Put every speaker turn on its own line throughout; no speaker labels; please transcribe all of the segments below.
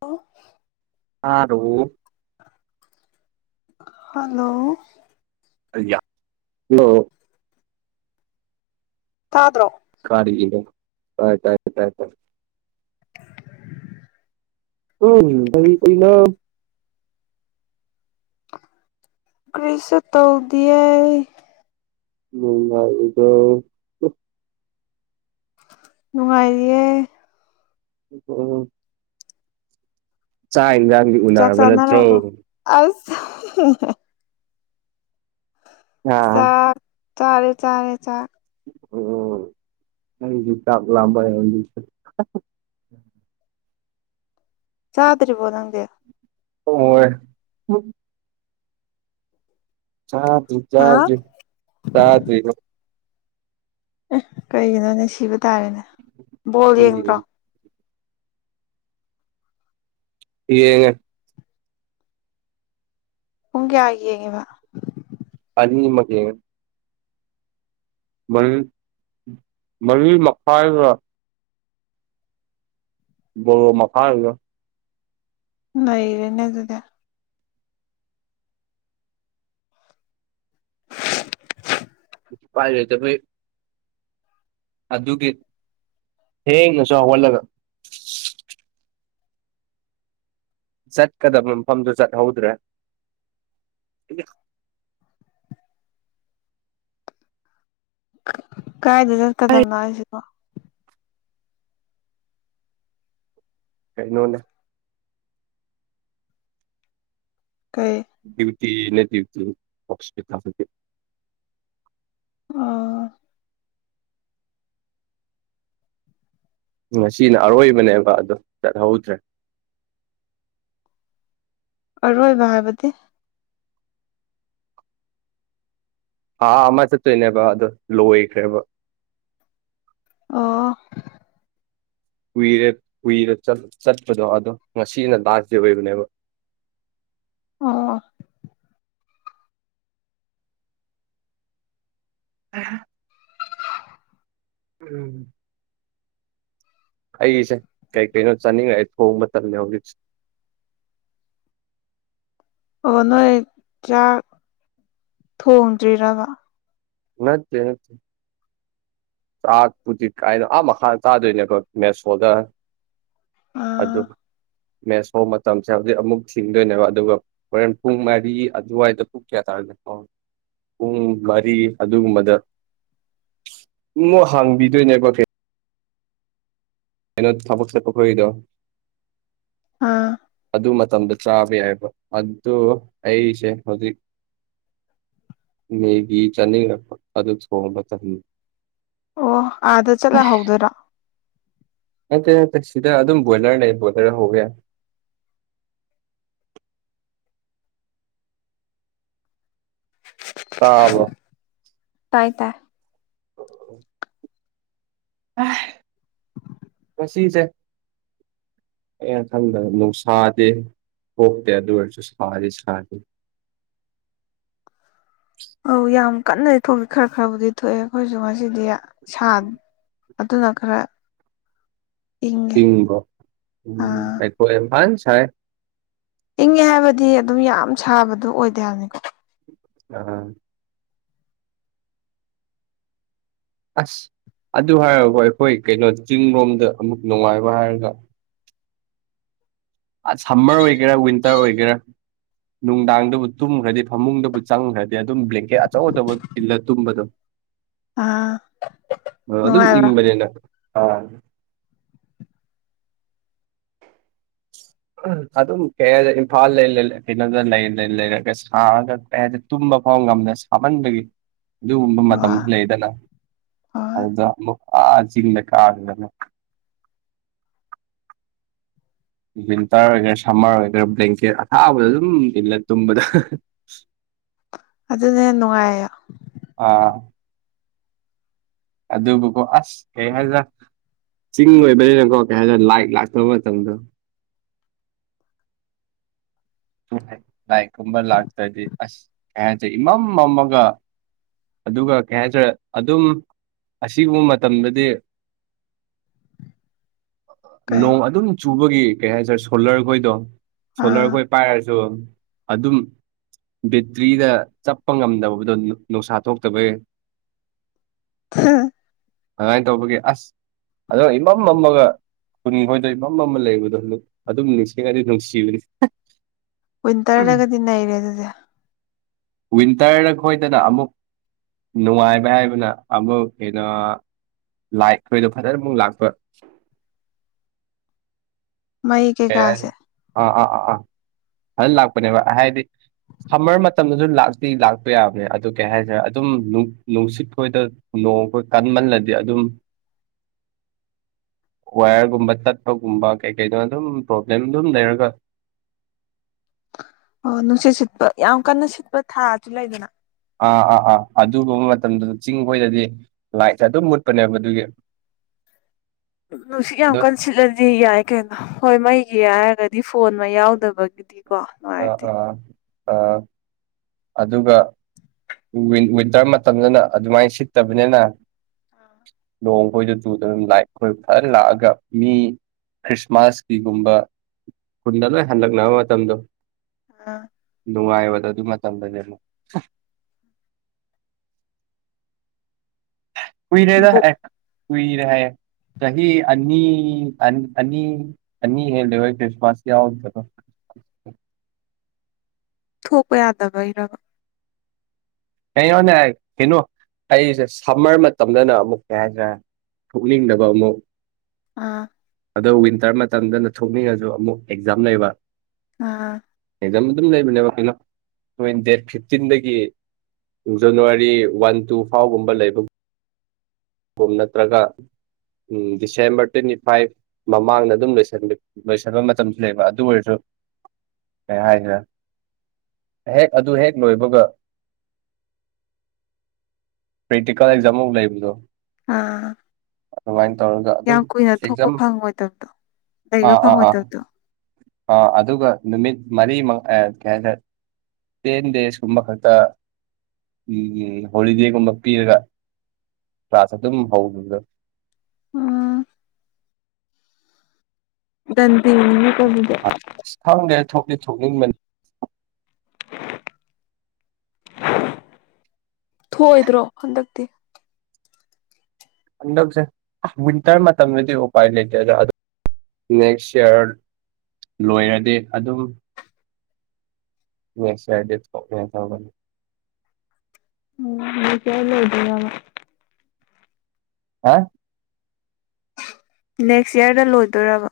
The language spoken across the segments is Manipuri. ꯍꯜꯂꯣ
ꯇꯥꯗꯕꯣ
ꯍꯜꯂꯣ
ꯑꯌꯥ ꯍꯂꯣ
ꯇꯥꯗ꯭ꯔꯣ
ꯀꯥꯔꯒꯤꯗ ꯇꯥꯏ ꯇꯥꯏ ꯇꯥꯏ ꯇꯥꯏ ꯎꯝ ꯗꯦꯔꯤꯛ ꯑꯣꯏꯅ
ꯀ꯭ꯔꯤꯁꯨ ꯇꯧꯗꯤꯌꯦ
ꯅꯨꯡꯉꯥꯏꯔꯤꯕꯣ
ꯅꯨꯡꯉꯥꯏꯔꯤꯌꯦ
ꯑꯣ ꯑꯣ ꯆꯥꯏꯌꯥ
ꯆꯥꯛ ꯆꯥꯅꯔꯕꯣ ꯑꯁ
ꯑꯥ
ꯆꯥꯛ ꯆꯥꯔꯦ ꯆꯥꯔꯦ ꯆꯥꯛ
ꯑꯣ ꯑꯩꯁꯨ ꯆꯥꯛ ꯂꯝꯕ
ꯆꯥꯗ꯭ꯔꯤꯕꯣ ꯅꯪꯗꯤ
ꯍꯣꯏ ꯆꯥꯗ꯭ꯔꯤ
ꯍꯥ
ꯆꯥꯗ꯭ꯔꯤ ꯆꯥꯗ꯭ꯔꯤꯗ
ꯑꯦ ꯀꯩꯒꯤꯅꯣꯅꯦ ꯁꯤꯕ ꯇꯥꯔꯦꯅꯦ ꯕꯣꯜ ꯌꯦꯡꯗ꯭ꯔꯣ
ꯎꯝ ꯌꯦꯡꯉꯦ꯫
ꯄꯨꯡ ꯀꯌꯥ ꯌꯦꯡꯉꯤꯕ
ꯑꯅꯤꯃꯛ ꯌꯦꯡꯉꯦ꯫ ꯃꯔꯤ ꯃꯔꯤ ꯃꯀꯥꯏꯂ ꯚꯔꫭ ꯃꯀꯥꯏꯒ
ꯅꯩꯔꯦꯅꯦ ꯑꯗꯨꯗꯤ
ꯄꯥꯏ ꯂꯩꯇꯕꯩ ꯑꯗꯨꯒꯤ ꯊꯦꯡꯅꯁꯨ ꯍꯧꯍꯜꯂꯒ ꯆꯠꯀꯗꯕ ꯃꯐꯝꯗꯨ ꯆꯠꯍꯧꯗ꯭ꯔꯦ
ꯀꯥꯏꯗ ꯆꯠꯀꯗꯝꯅꯣ ꯍꯥꯏꯁꯤꯕꯣ
ꯀꯩꯅꯣꯅꯦ
ꯀꯩ
ꯗ꯭ꯌꯨꯇꯤ ꯅ ꯗ꯭ꯌꯨꯇꯤ ꯑꯣꯁꯄꯤꯇꯥꯜꯗꯒꯤ
ꯑꯣꯥ
ꯉꯁꯤꯅ ꯑꯔꯣꯏꯕꯅꯦꯕ ꯑꯗꯣ ꯆꯠꯍꯧꯗ꯭ꯔꯦ
ꯑꯔꯣꯏꯕ ꯍꯥꯏꯕꯗꯤ
ꯑꯥꯥ ꯑꯃ ꯆꯠꯇꯣꯏꯅꯦꯕ ꯑꯗ ꯂꯣꯏꯈ꯭ꯔꯦꯕ
ꯑꯣ
ꯀꯨꯏꯔꯦ ꯀꯨꯏꯔ ꯆꯠ ꯆꯠꯄꯗꯣ ꯑꯗꯣ ꯉꯁꯤꯅ ꯂꯥꯁ ꯗꯦ ꯑꯣꯏꯕꯅꯦꯕ
ꯑꫭ
ꯑꯍ ꯎꯝ ꯑꯩꯁꯦ ꯀꯩ ꯀꯩꯅꯣ ꯆꯥꯅꯤꯡꯉꯛꯑꯦ ꯊꯣꯡ ꯃꯇꯝꯅꯦ ꯍꯧꯖꯤꯛꯁꯦ
ꯑꯣ ꯅꯣꯏ ꯆꯥꯛ ꯊꯣꯡꯗ꯭ꯔꯤꯔꯕ
ꯅꯠꯇꯦ ꯅꯠ ꯆꯥꯛꯄꯨꯗꯤ ꯀꯥꯏꯅꯣ ꯑꯥ ꯃꯈꯥ ꯆꯥꯗꯣꯏꯅꯦꯀꯣ ꯃꯦꯁꯣꯜꯗ
ꯑꯥ
ꯑꯗꫭ ꯃꯦꯁꯐꯧ [unintelligible] ꯑꯃꯨꯛ ꯊꯤꯡꯗꯣꯏꯅꯦꯕ ꯑꯗꯨꯒ ꯍꯣꯔꯦꯟ ꯄꯨꯡ ꯃꯔꯤ ꯑꯗꯨꯋꯥꯏꯗ ꯄꯨꯡ ꯀꯌꯥ ꯇꯥꯔꯒꯦ ꯑꫭ ꯄꯨꯡ ꯃꯔꯤ ꯑꯗꯨꯒꯨꯝꯕꯗ ꯉꫭ ꯍꯪꯕꯤꯗꯣꯏꯅꯦꯒꫭꯇꯦ ꯑꯩꯅ ꯊꯕꯛ ꯆꯠꯄ ꯈꫭꯏꯗꯣ
ꯑ
ꯑꯗꯨ ꯃꯇꯝꯗ ꯆꯥꯕ ꯌꯥꯏꯕ ꯑꯗꫭ ꯑꯩꯁꯦ ꯍꯧꯖꯤꯛ ꯃꯦꯒꯤ ꯆꯅꯤꯡꯔꯛꯄ ꯑꯗꫭ ꯊꫭꯡꯕ ꯇꯟ
ꯑꯣ ꯑꯥꯗ ꯆꯠꯂ ꯍꯧꯗꯣꯏꯔꫭ
ꯅꯠꯇꯦ ꯅꯠꯇꯦ ꯁꯤꯗ ꯑꯗꯨꯝ ꯕꯣꯏꯂꯔ ꯂꯩ ꯕꯣꯏꯂꯔ ꯍꯧꯕ ꯌꯥꯏ ꯇꯥꯕ꯭ꯔꫭ
ꯇꯥꯏ ꯇꯥ
[unintelligible] [unintelligible] ꯆꯤꯟꯆꯦ ꯑꯩ ꯈꯟꯗ ꯅꯨꯡꯁꯥꯗꯦ ꯀꯣꯛꯇꯦ ꯑꯗꯨ ꯑꯣꯏꯔꯁꯨ ꯁꯥꯗꯤ ꯁꯥꯅꯤ
ꯑꯧ ꯌꯥꯝ ꯀꯟꯅꯗꯤ ꯊꯣꯛ ꯈꯔ ꯈꯔꯕꯨꯗꯤ ꯊꯣꯛꯑꯦ ꯑꯩꯈꯣꯏꯖꯨ ꯉꯁꯤꯗꯤ ꯁꯥꯟ ꯑꯗꯨꯅ ꯈꯔ ꯏꯪꯉꯦ
ꯏꯪꯕ꯭ꯔꫭ ꯎꯝ
ꯑꯥ
ꯑꯩꯈꯣꯏ ꯏꯝꯐꯥꯟ ꯁꯥꯏ
ꯏꯪꯉꯦ ꯍꯥꯏꯕꯗꯤ ꯑꯗꯨꯝ ꯌꯥꯝ ꯁꯥꯕꯗꯣ ꯑꯣꯏꯗꯦ ꯍꯥꯏꯝꯅꯤꯀꯣ
ꯑ ꯑꯁ ꯑꯗꯨ ꯍꯥꯏꯔꯒꯀꫭ ꯑꯩꯈꯣꯏ ꯀꯩꯅꯣ ꯆꯤꯡꯔꯣꯝꯗ ꯑꯃꯨꯛ ꯅꯨꯡꯉꯥꯏꯕ ꯍꯥꯏꯔꯒ ꯑ ꯁꯝꯃꯔ ꯑꯣꯏꯒꯦꯔꯥ ꯋꯤꯟꯇꯔ ꯑꯣꯏꯒꯦꯔꯥ ꯅꯨꯡꯗꯥꯡꯗꯕꯨ ꯇꯨꯝꯈ꯭ꯔꯗꯤ ꯐꯃꯨꯡꯗꯕꯨ ꯆꯪꯈ꯭ꯔꯗꯤ ꯑꯗꯨꯝ ꯕ꯭ꯂꯦꯡꯀꯦꯠ ꯑꯆꯧ ꯑꯆꯧꯕ ꯇꯤꯜꯂ ꯇꯨꯝꯕꯗꯣ
ꯑꯥ
ꯑꯥꯑꯗꯨꯝ
ꯅꯨꯡꯉꯥꯏꯕ꯭ꯔꯥ
ꯏꯪꯕꯅꯦꯅ ꯑ ꯎ ꯑꯗꯨꯝ ꯀꯩ ꯍꯥꯏꯅ ꯏꯝꯐꯥꯜ ꯂꯩ ꯀꯩꯅꯣꯗ ꯂꯩ ꯂꯩꯔꯒ ꯁꯔꯒ ꯀꯩ ꯍꯥꯏꯅꯤ ꯇꯨꯝꯕ ꯐꯥꯎ ꯉꯝꯗꯦ ꯁꯥꯃꯟꯕꯒꯤ ꯑꯗꯨꯒꯨꯝꯕ
ꯍꯣꯏ
ꯃꯇꯝꯁꯨ ꯂꯩꯗꯅ
ꯍꯣꯏ
ꯑꯗꯨꯗ ꯑꯃꯨꯛ ꯑꯥ ꯆꯤꯡꯗ ꯀꯥꯗꯅ ꯋꯤꯟꯇꯔ ꯑꯣꯏꯒꯦꯔꯥ ꯁꯝꯃꯔ ꯑꯣꯏꯒꯦꯔꯥ ꯕ꯭ꯂꯦꯡꯀꯦꯠ ꯑꯊꯥꯕꯗꯣ ꯑꯗꯨꯝ ꯏꯜꯂꯥ ꯇꯨꯝꯕꯗ
ꯑꯗꯨꯅꯥ ꯍꯦꯟ ꯅꯨꯡꯉꯥꯏꯌꯣ
ꯑꯥ ꯑꯗꯨꯕꯨꯀꯣ ꯑꯁ ꯀꯩ ꯍꯥꯏꯖꯤꯔꯥ ꯆꯤꯡ ꯑꯣꯏꯕꯅꯤꯅꯀꯣ ꯀꯩ ꯍꯥꯏꯔꯦ ꯂꯥꯏ ꯂꯥꯛꯇꯕ ꯃꯇꯝꯗꯣ ꯂꯥꯏꯠ ꯀꯨꯝꯕ ꯂꯥꯛꯇ꯭ꯔꯗꯤ ꯑꯁ ꯀꯩ ꯍꯥꯏꯁꯦ ꯏꯃꯝ ꯃꯝꯃꯒꯥ ꯑꯗꯨꯒ ꯀꯩ ꯍꯥꯏꯇꯥꯔꯦ ꯑꯗꯨꯝ ꯑꯁꯤꯒꯨꯝꯕ ꯃꯇꯝꯗꯗꯤ [unintelligible]
ꯀꯩ
ꯅꯣꯡ ꯑꯗꯨꯝ ꯆꯨꯕꯒꯤ ꯀꯩ ꯍꯥꯏꯇꯥꯔꯦ ꯁꯣꯂꯔ ꯈꯣꯏꯗꯣ ꯁꯣꯂꯔ
ꯑꯥ
ꯈꯣꯏ ꯄꯥꯏꯔ ꯗꯣ ꯑꯗꯨꯝ ꯕꯦꯇ꯭ꯔꯤꯗ ꯆꯠꯄ ꯉꯝꯗꯕꯗꯣ ꯅꯨꯡꯁꯥ ꯊꯣꯛꯇꯕꯩ
ꯍ
ꯑꯗꯨꯃꯥꯏꯅ ꯇꯧꯕꯒꯤ ꯑꯁ ꯑꯗꯋꯥꯏ ꯏꯃꯝ ꯃꯝꯃꯒ ꯀꯨꯟ ꯈꯣꯏꯗꯣꯏ ꯏꯃꯝ ꯃꯝꯃꯒ ꯂꯩꯕꯗꯣ ꯑꯗꯨꯝ ꯅꯤꯡꯁꯤꯡꯉꯗꯤ ꯅꯨꯡꯁꯤꯕꯅꯤ
ꯋꯤꯟꯇꯔꯗꯒꯗꯤ ꯅꯩꯔꯦ ꯑꯗꯨꯗꯤ
ꯋꯤꯟꯇꯔꯗ ꯑꯩ ꯈꯣꯏꯗꯅ ꯑꯃꯨꯛ ꯅꯨꯡꯉꯥꯏꯕ ꯍꯥꯏꯕꯅ ꯑꯃꯨꯛ ꯍꯦꯟꯅ ꯂꯥꯏꯠ ꯑꯩꯈꯣꯏꯗꯣ ꯐꯖꯅ ꯑꯃꯨꯛ ꯂꯥꯛꯄ
ꯃꯩ
ꯀꯩ ꯍꯥꯏꯅꯤ
ꯀꯩꯀꯥꯁꯦ
ꯑꯥ ꯑꯥ ꯑꯥ ꯑꯥ ꯐꯖꯅ ꯂꯥꯛꯄꯅꯦꯕ ꯍꯥꯏꯗꯤ ꯁꯝꯃꯔ ꯃꯇꯝꯗꯁꯨ ꯂꯥꯛꯇꯤ ꯂꯥꯛꯄ ꯌꯥꯕꯅꯦ ꯑꯗꯨ ꯀꯩ ꯍꯥꯏꯁꯤꯔꯥ ꯑꯗꯨꯝ ꯅꯨꯡꯁꯤꯠ ꯈꯣꯏꯗ ꯅꯣꯡꯈꯣꯏ ꯀꯟꯃꯜꯂꯗꯤ ꯑꯗꯨꯝ ꯋꯥꯌꯔꯒꯨꯝꯕ ꯇꯠꯄꯒꯨꯝꯕ ꯀꯩ ꯀꯩꯩꯅꯣ ꯑꯗꯨꯝ ꯄ꯭ꯔꯣꯕ꯭ꯂꯦꯝ ꯑꯗꯨꯝ ꯂꯩꯔꯒ
ꯑꯣ ꯅꯨꯡꯁꯤꯠ ꯁꯤꯠꯄ ꯌꯥꯝ ꯀꯟꯅ ꯁꯤꯠꯄ ꯊꯥꯁꯨ ꯂꯩꯗꯅ
ꯑꯥ ꯑꯥ ꯑꯥ ꯑꯗꯨꯒꯨꯝꯕ ꯃꯇꯝꯗꯨꯗ ꯆꯤꯡꯈꯣꯏꯗꯗꯤ ꯂꯥꯏꯠꯁꯦ ꯑꯗꯨꯝ ꯃꯨꯠꯄꯅꯦꯕ ꯑꯗꯨꯒꯤ [unintelligible]
ꯅꯨꯡꯁꯤꯠ ꯌꯥꯝ
ꯑꯗꯣ
ꯀꯥꯟ ꯁꯤꯠꯂꯗꯤ ꯌꯥꯏ ꯀꯩꯅꯣ ꯍꯣꯏ ꯃꯩꯒꯤ ꯍꯥꯏꯔꯒꯗꯤ ꯐꯣꯟ ꯃꯩ ꯌꯥꯎꯗꯕꯒꯤꯗꯤ
ꯑꯥ ꯑꯥ ꯑꯥ ꯑꯗꯨꯒ ꯋꯤꯟꯇꯔ ꯃꯇꯝꯗꯅ ꯑꯗꯨꯃꯥꯏꯅ ꯁꯤꯠꯇꯕꯅꯤꯅ ꯅꯣꯡꯈꯣꯏꯗꯨ ꯆꯨꯗꯅ ꯑꯗꯨꯝ ꯂꯥꯛꯠ ꯍꯣꯏ ꯐꯖꯅ ꯂꯥꯛꯑꯒ ꯃꯤ ꯈ꯭ꯔꯤꯁꯃꯥꯁꯀꯤꯒꯨꯝꯕ ꯈꯨꯟꯗ ꯂꯣꯏ ꯍꯜꯂꯛꯅꯕ ꯃꯇꯝꯗꯣ
ꯑꯥ
ꯅꯨꯡꯉꯥꯏꯕꯗꯣ ꯑꯗꯨ ꯃꯇꯝꯗꯨꯅꯦ ꯑꯃꯨꯛ ꯀꯨꯏꯔꯦ ꯗꯥ
ꯕꯨꯛ
ꯑꯦ ꯀꯨꯏꯔꯦ ꯍꯥꯏꯌꯦ ꯆꯍꯤ ꯑꯅꯤ ꯑꯅꯤ ꯑꯅꯤ ꯍꯦꯟꯂꯦꯕ ꯀ꯭ꯔꯤꯁꯃꯁ ꯌꯥꯎꯗꯕ
ꯊꯣꯛꯄ ꯌꯥꯗꯕꯩꯔꯕ
ꯀꯩꯅꯦ ꯀꯩꯅꯣ ꯑꯩꯁꯦ ꯁꯝꯃꯔ ꯃꯇꯝꯗꯅ ꯑꯃꯨꯛ ꯀꯩ ꯍꯥꯏꯇꯥꯔꯦ ꯊꯣꯛꯅꯤꯡꯗꯕ ꯑꯃꯨꯛ
ꯑꯥ
ꯑꯗꯣ ꯋꯤꯟꯇꯔ ꯃꯇꯝꯗꯅ ꯊꯣꯛꯅꯤꯡꯉꯁꯨ ꯑꯃꯨꯛ ꯑꯦꯛꯖꯥꯝ ꯂꯩꯕ
ꯑꯥ
ꯑꯦꯛꯖꯝ ꯑꯗꯨꯝ ꯂꯩꯕꯅꯦꯕ ꯀꯩꯅꯣ [unintelligible] ꯗꯦꯠ ꯐꯤꯐꯇꯤꯟꯗꯒꯤ ꯖꯅꯋꯥꯔꯤ ꯋꯥꯟ ꯇꯨ ꯐꯥꯎꯒꯨꯝꯕ ꯂꯩꯕ [unintelligible] ꯅꯠꯇ꯭ꯔꯒ ꯎꯝ ꯗꯤꯁꯦꯝꯕꯔ ꯇ꯭ꯋꯦꯟꯇꯤ ꯐꯥꯏꯚ ꯃꯃꯥꯡꯗ ꯑꯗꯨꯝ ꯂ‌ꯣꯏꯁꯟꯕꯤ ꯂꯣꯏꯁꯤꯟꯕ ꯃꯇꯝꯁꯨꯅ‌ꯦꯕ ꯑꯗꯨ ꯑꯣꯏꯔꯁꯨ ꯀꯩ ꯍꯥꯏ [unintelligible] ꯍꯦꯛ ꯑꯗꯨ ꯍꯦꯛ ꯂꯣꯏꯕꯒ ꯄ꯭ꯔꯦꯛꯇꯤꯀꯦꯜ ꯑꯦꯛꯖꯥꯝ ꯃꯨꯛ ꯂꯩꯕꯗꯣ
ꯑꯥ
ꯑꯗꯨꯃꯥꯏꯟ ꯇꯧꯔꯒ ꯑꯗꯨꯝ
ꯌꯥꯝ ꯀꯨꯏꯅ ꯊꯣꯛꯄ
ꯑꯦꯛꯖꯝ
ꯐꯪꯉꯣꯏꯗꯕꯗꯣ ꯂꯩꯕ
ꯑꯥ ꯑꯥ ꯑꯥ
ꯐꯪꯉꯣꯏꯗꯕꯗꯣ
ꯑ ꯑꯗꯨꯒ ꯅꯨꯃꯤꯠ ꯃꯔꯤ ꯃ ꯑꯦ ꯀꯩ ꯍꯥꯏꯇꯥꯔ ꯇꯦꯟ ꯗꯦꯖꯀꯨꯝꯕ ꯈꯛꯇ ꯎꯝ ꯍꯣꯂꯤꯗꯦꯒꯨꯝꯕ ꯄꯤꯔꯒ ꯀ꯭ꯂꯥꯁ ꯑꯗꯨꯝ ꯍꯧꯈꯤꯕꯗ‌ꯣ
ꯎꯝ ꯗꯥꯟꯗꯤꯅꯤꯅ‌ꯦꯀ‌ꯣ ꯗꯨ
ꯑ ꯑꯁ ꯈꯪꯗꯦ ꯊꯣꯛꯇꯤ ꯊꯣꯛꯅꯤꯡꯕꯟ
ꯊꯣꯑꯣꯏꯗ꯭ꯔꯣ ꯍꯟꯗꯛꯇꯤ
ꯍꯟꯗꯛꯁꯦ ꯑꯥ ꯋꯤꯟꯇꯔ ꯃꯇꯝꯗꯨꯗꯤ ꯎꯄꯥꯏ ꯂꯩꯇꯦꯗ [inaudible] ꯅꯦꯛꯁ ꯏꯌꯥꯔ ꯂꯣꯏꯔꯗꯤ ꯑꯗꯨꯝ ꯅꯦꯛꯁ ꯏꯌꯔꯗ‌ꯦ ꯊ‌ꯣꯛꯅ‌ꯦ ꯇꯧꯕꯟ
ꯅ‌ꯣꯏ [unintelligible] ꯂꯩꯗꯣꯏꯅ‌ꯣꯕ
ꯍꯥ
ꯅꯦꯛꯁ ꯏꯌꯥꯔꯗ ꯂꯣꯏꯗꯣꯏꯔꯕ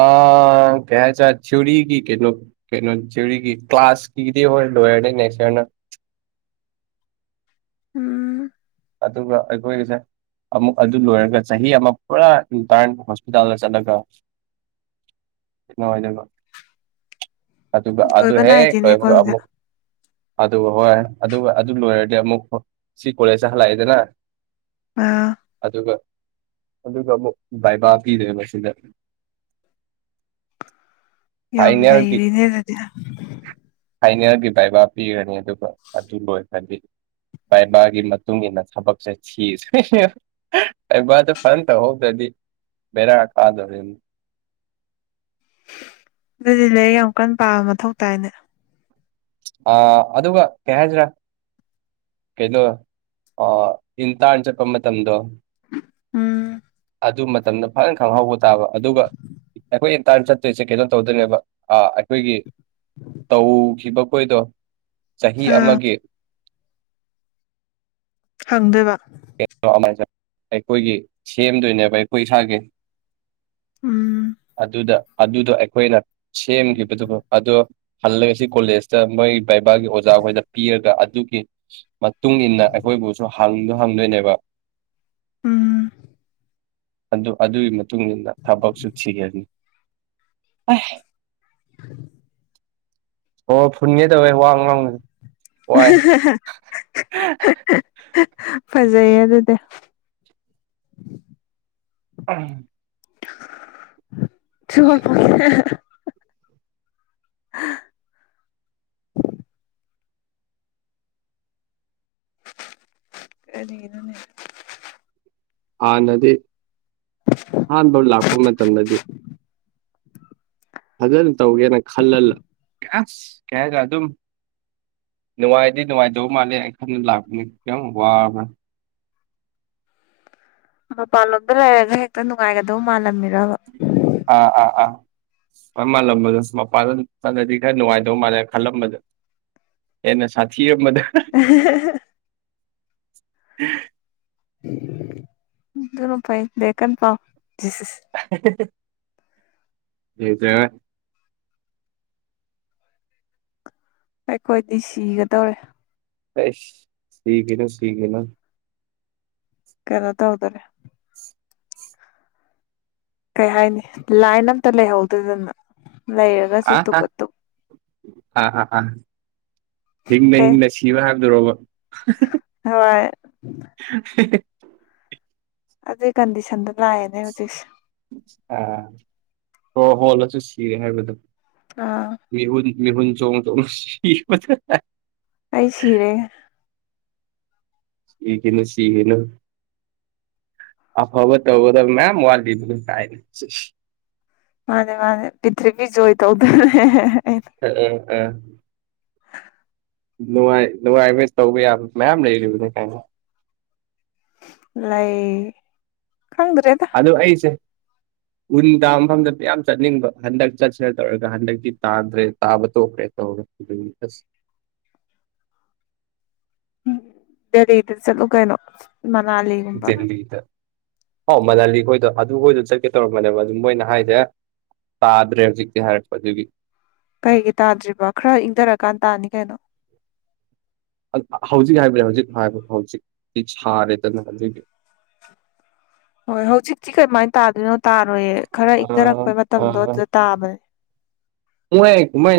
ꯑꯥ ꯀꯩ ꯍꯥꯏꯇꯥꯔ ꯊꯤꯌ‌ꯣꯔꯤꯒꯤ ꯀꯩꯅ‌ꯣ ꯀꯩꯅꯣ ꯊꯤꯌ‌ꯣꯔꯤꯒꯤ ꯀ꯭ꯂꯥꯁꯀꯤꯗꯤ ꯍ‌ꯣꯏ ꯂꯣꯏꯔꯅꯤ ꯅ‌ꯦꯛꯁ ꯏꯌꯥꯔꯅ
ꯎꯝ
ꯑꯗꯨꯒ ꯑꯩꯈꯣꯏꯒꯤꯁꯦ ꯑꯃꯨꯛ ꯑꯗꯨ ꯂꯣꯏꯔꯒ ꯆꯍꯤ ꯑꯃ ꯄꯨꯔꯥ ꯏꯟꯇ꯭ꯔꯟ ꯍꯣꯁꯄꯤꯇꯥꯜꯗ ꯆꯠꯂꯒ [unintelligible] ꯗ ꯑꯗꯨꯒ ꯑꯗꯨ
ꯂꯣꯏꯕ
ꯍꯦꯛ
ꯅꯥꯏꯗꯦꯅꯦꯀꯣ
ꯂ‌ꯣꯏꯕꯒ
ꯑꯗꯨꯗꯤ
ꯑꯃꯨꯛ ꯑꯗꯨ ꯍꯣꯏ ꯑꯗꯨꯒ ꯑꯗꯨ ꯂꯣꯏꯔꯗꯤ ꯑꯃꯨꯛ ꯁꯤ ꯀꯣꯂꯦꯖꯇ ꯍꯜꯂꯛꯑꯦꯗꯅ
ꯑꯥ
ꯑꯗꯨꯒ ꯑꯗꯨꯒ ꯑꯃꯨꯛ ꯕꯥꯏꯕꯥ ꯄꯤꯗꯣꯏꯕ ꯁꯤꯗ
ꯌꯥꯝ
ꯐꯥꯏꯅꯦꯜ ꯒꯤ
ꯅꯩꯔꯤꯅꯦ ꯑꯗꯨꯗꯤ
ꯐꯥꯏꯅ‌ꯦꯜꯒꯤ ꯕꯥꯏꯕꯥ ꯄꯤꯔꯅꯤ ꯑꯗꯨꯒ ꯑꯗꯨ ꯂꯣꯏꯈ꯭ꯔꯗꯤ ꯕꯥꯏꯕꯥꯒꯤ ꯃ ꯇꯨꯡ ꯏꯟꯅ ꯊꯕꯛꯁꯦ [unintelligible] ꯕꯥꯏꯕꯥꯗ‌ꯣ ꯐꯖꯟ ꯇꯧꯍꯧꯗ꯭ꯔꯗꯤ ꯕ‌ꯦꯔꯥ ꯀꯥꯗ‌ꯣꯔꯤꯝ
ꯑꯗꯨꯗꯤ ꯂꯥꯏꯔꯤꯛ ꯌꯥꯝ ꯀꯟ ꯄꯥꯕ ꯃꯊꯧ ꯇꯥꯏꯅꯦ
ꯑ ꯑꯗꯨꯒ ꯀꯩ ꯍꯥꯏꯖꯤꯔꯥ ꯀꯩꯅꯣ ꯑ ꯏꯟꯇꯥ꯭ꯔꯟ ꯆꯠꯄ ꯃꯇꯝꯗꯣ
ꯎꯝ
ꯑꯗꯨ ꯃꯇꯝꯗ ꯐꯖꯟ ꯈꯪꯍꯧꯕ ꯇꯥꯕ ꯑꯗꯨꯒ ꯑꯩꯈꯣꯏ ꯏꯟ ꯇꯥꯔꯟ ꯆꯠꯇꯣꯏꯁꯦ ꯀꯩꯅꯣ ꯇꯧꯗꯣꯏꯅꯦꯕ ꯑ ꯑꯩꯈꯣꯏꯒꯤ ꯇꯧꯈꯤꯕꯈꯣꯏꯗꯣ ꯆꯍꯤ
ꯑꯥ
ꯑꯃꯒꯤ
ꯍꯪꯗ‌ꯣꯏꯕꯥ
[inaudible] ꯑꯩꯈꯣꯏꯒꯤ ꯁꯦꯝꯗꯣꯏꯅꯦꯕ ꯑꯩꯈꯣꯏ ꯏꯁꯥꯒꯤ
ꯎꯝ
ꯑꯗꯨꯗ ꯑꯗꯨꯗꯣ ꯑ ꯈꯣꯏꯅ ꯁꯦꯝꯈꯤꯕꯗꯨꯒ ꯑꯗꯣ ꯍꯜꯂꯒ ꯁꯤ ꯀꯣꯂꯦꯖ ꯆꯡꯕꯩ ꯕꯩꯕꯥꯒꯤ ꯑꯣꯖꯥꯒꯣꯏꯗ ꯄꯤꯔꯒ ꯑꯗꯨꯒꯤ ꯃꯇꯨꯡ ꯏꯟꯅ ꯑꯩꯈꯣꯏꯕꯨꯁꯨ ꯍꯪꯗ ꯍꯪꯗꯣꯏꯅꯦꯕ
ꯎꯝ
ꯑꯗꯨ ꯑꯗꯨꯒꯤ ꯃꯇꯨꯡ ꯏꯟꯅ ꯊꯕꯛꯁꯨ ꯊꯤꯒꯦꯅꯤ ꯑꯣꯏ ꯑꯣ ꯐꯨꯟꯒꯦ ꯇꯧꯋꯦ ꯋꯥꯡ ꯉꯥꯡꯕꯕꯨ
[unintelligible] ꯐꯖꯩꯌꯦ ꯑꯗꯨꯗꯦ
ꯑꯥꯝ
[unintelligible] [inaudible] ꯀꯔꯤꯒꯤꯅꯣꯅꯦ
ꯍꯥꯟꯅꯗꯤ ꯑꯍꯥꯟꯕ ꯂꯥꯛꯄ ꯃꯇꯝꯗꯗꯤ ꯑꯗꯨꯝ ꯇꯧꯒꯦꯅ ꯈꯜꯂꯜ ꯑꯁ ꯀꯩ ꯍꯥꯏꯗ ꯑꯗꯨꯝ ꯅꯨꯡꯉꯥꯏꯗꯤ ꯅꯨꯡꯉꯥꯏꯗꯧ ꯃꯥꯜꯂꯦ ꯑꯩ ꯈꯡꯅ ꯂꯥꯛꯄꯅꯦ ꯀꯤꯌꯡ ꯋꯥꯕꯟ
ꯃꯄꯥꯟꯂꯣꯝꯗ ꯂꯩꯔꯅꯦ ꯍꯦꯛꯇ ꯅꯨꯡꯉꯥꯏꯒꯗꯧ ꯃꯥꯜꯂꯝꯃꯤꯔꯕ
ꯑꯥ ꯑꯥ ꯑꯥ ꯈꯨꯋꯥꯏ ꯃꯥꯜꯂꯝꯕꯗꯣꯁ ꯃꯄꯥꯜꯗ ꯑꯗꯨꯛ ꯆꯠꯂꯗꯤ ꯈꯔ ꯅꯨꯡꯉꯥꯏꯗꯧ ꯃꯥꯜꯂꯦ ꯈꯜꯂꯝꯕꯗ ꯍꯦꯟꯅ ꯁꯥꯊꯤꯔꯝꯕꯗ
[unintelligible] ꯑꯗꯨꯅ ꯐꯩ ꯂꯥꯏꯔꯤꯛꯀꯟ ꯄꯥꯎ
ꯌꯦꯡꯖꯔꯦ
ꯑꯩꯈꯣꯏꯗꯤ ꯁꯤꯒꯗꯧꯔꯦ
ꯑꯩꯏꯁ ꯁꯤꯒꯤꯅꯣ ꯁꯤꯒꯤꯅꯣ
ꯀꯩꯅꯣ ꯇꯧꯗꯔꯦ ꯀꯩ ꯍꯥꯏꯅꯤ ꯂꯥꯏꯟ ꯑꯝꯇ ꯂꯩꯍꯧꯗꯗꯅ ꯂꯩꯔ
ꯍꯤꯡꯅ
ꯀꯩ
ꯍꯤꯡꯅ ꯁꯤꯕ ꯍꯥꯏꯕꯗꯨꯔꯣꯕ
ꯍꯣꯏ
[unintelligible]
ꯑꯗꯨꯏ ꯀꯟꯗꯤꯁꯟꯗ ꯉꯥꯏꯔꯤꯅꯦ ꯍꯧꯖꯤꯛꯁ
ꯑ ꯔꯣ ꯍꯣꯠꯂꯁꯨ ꯁꯤꯔꯦ ꯍꯥꯏꯕꯗꯣ
ꯑꯥ
ꯃꯤꯍꯨꯟ ꯃꯤꯍꯨꯟ ꯆꯣꯡ ꯆꯣꯡ ꯁꯤ ꯐꯖꯟ
ꯑꯩ ꯁꯤꯔꯦ
ꯁꯤꯒꯤꯅꯣ ꯁꯤꯒꯤꯅꯣ ꯑꯐꯕ ꯇꯧꯒꯗꯕ ꯃꯌꯥꯝ ꯋꯥꯠꯂꯤꯕꯅꯦ ꯀꯥꯏꯅ
ꯃꯥꯅꯦ ꯃꯥꯅꯦ ꯄ꯭ꯔꯤꯊꯤꯕꯤ ꯖꯣꯏ ꯇꯧꯗꯨꯏ
ꯑꯑꯡ ꯑ ꯅꯨꯡꯉꯥꯏ ꯅꯨꯡꯉꯥꯏꯃꯤꯁ ꯇꯧꯕ ꯌꯥꯕ ꯃꯌꯥꯝ ꯂꯩꯒꯤꯕꯗꯣ ꯀꯥꯏꯅ
ꯂꯩꯥꯏ ꯈꯪꯗ꯭ꯔꯦꯗ
ꯑꯗꯣ ꯑꯩꯁꯦ ꯎꯟ ꯇꯥ ꯃꯐꯝꯗ ꯄꯌꯥꯝ ꯆꯠꯅꯤꯡꯕ ꯍꯟꯗꯛ ꯆꯠꯁꯤꯔ ꯇꯧꯔꯒ ꯍꯟꯗꯛꯇꯤ ꯇꯥꯗ꯭ꯔꯦ ꯇꯥꯕ ꯀꯣꯛꯈ꯭ꯔꯦ ꯇꯧꯔ [unintelligible] ꯑꯁ
ꯎꯝ ꯗꯦꯂꯤꯗ ꯆꯠꯂꯨ ꯀꯩꯏꯅꯣ ꯅꯔꯂꯦ
ꯗꯦꯜꯂꯤꯗ ꯍꯥꯎ ꯃꯂꯥꯂꯤ ꯍꯣꯏꯗ ꯑꯗꯨꯍꯣꯏꯗ ꯆꯠꯀꯦ ꯇꯧꯔꯝꯕꯅꯦꯕ ꯑꯗꯨꯝ ꯃꯣꯏꯅ ꯍꯥꯏꯗꯦ ꯇꯥꯗ꯭ꯔꯦ ꯍꯧꯖꯤꯛꯇꯤ ꯍꯥꯏꯔꯛꯄ ꯑꯗꯨꯒꯤ
ꯀꯩꯒꯤ ꯇꯥꯗ꯭ꯔꯤꯕ ꯈꯔ ꯏꯪꯗꯔꯀꯥꯟ ꯇꯥꯅꯤ ꯀꯩꯅꯣ
ꯍꯧꯖꯤꯛ ꯍꯥꯏꯕ ꯍꯧꯖꯤꯛ ꯍꯥꯏꯕ ꯍꯧꯖꯤꯛꯇꯤ ꯁꯥꯔꯦꯗꯅ ꯑꯗꯨꯒꯤ
ꯍꯣꯏ ꯍꯧꯖꯤꯛꯇꯤ ꯀꯃꯥꯏꯟ ꯇꯥꯗꯣꯏꯅꯣ ꯇꯥꯔꯣꯏꯌꯦ ꯈꯔ
ꯑ
ꯏꯪꯊꯔꯛꯄꯩ
ꯑ
ꯃꯇꯝꯗꯣ ꯑꯗꯨꯗ ꯇꯥꯕꯅꯦ
ꯃꯣꯏ ꯀꯨꯝꯃꯩꯅ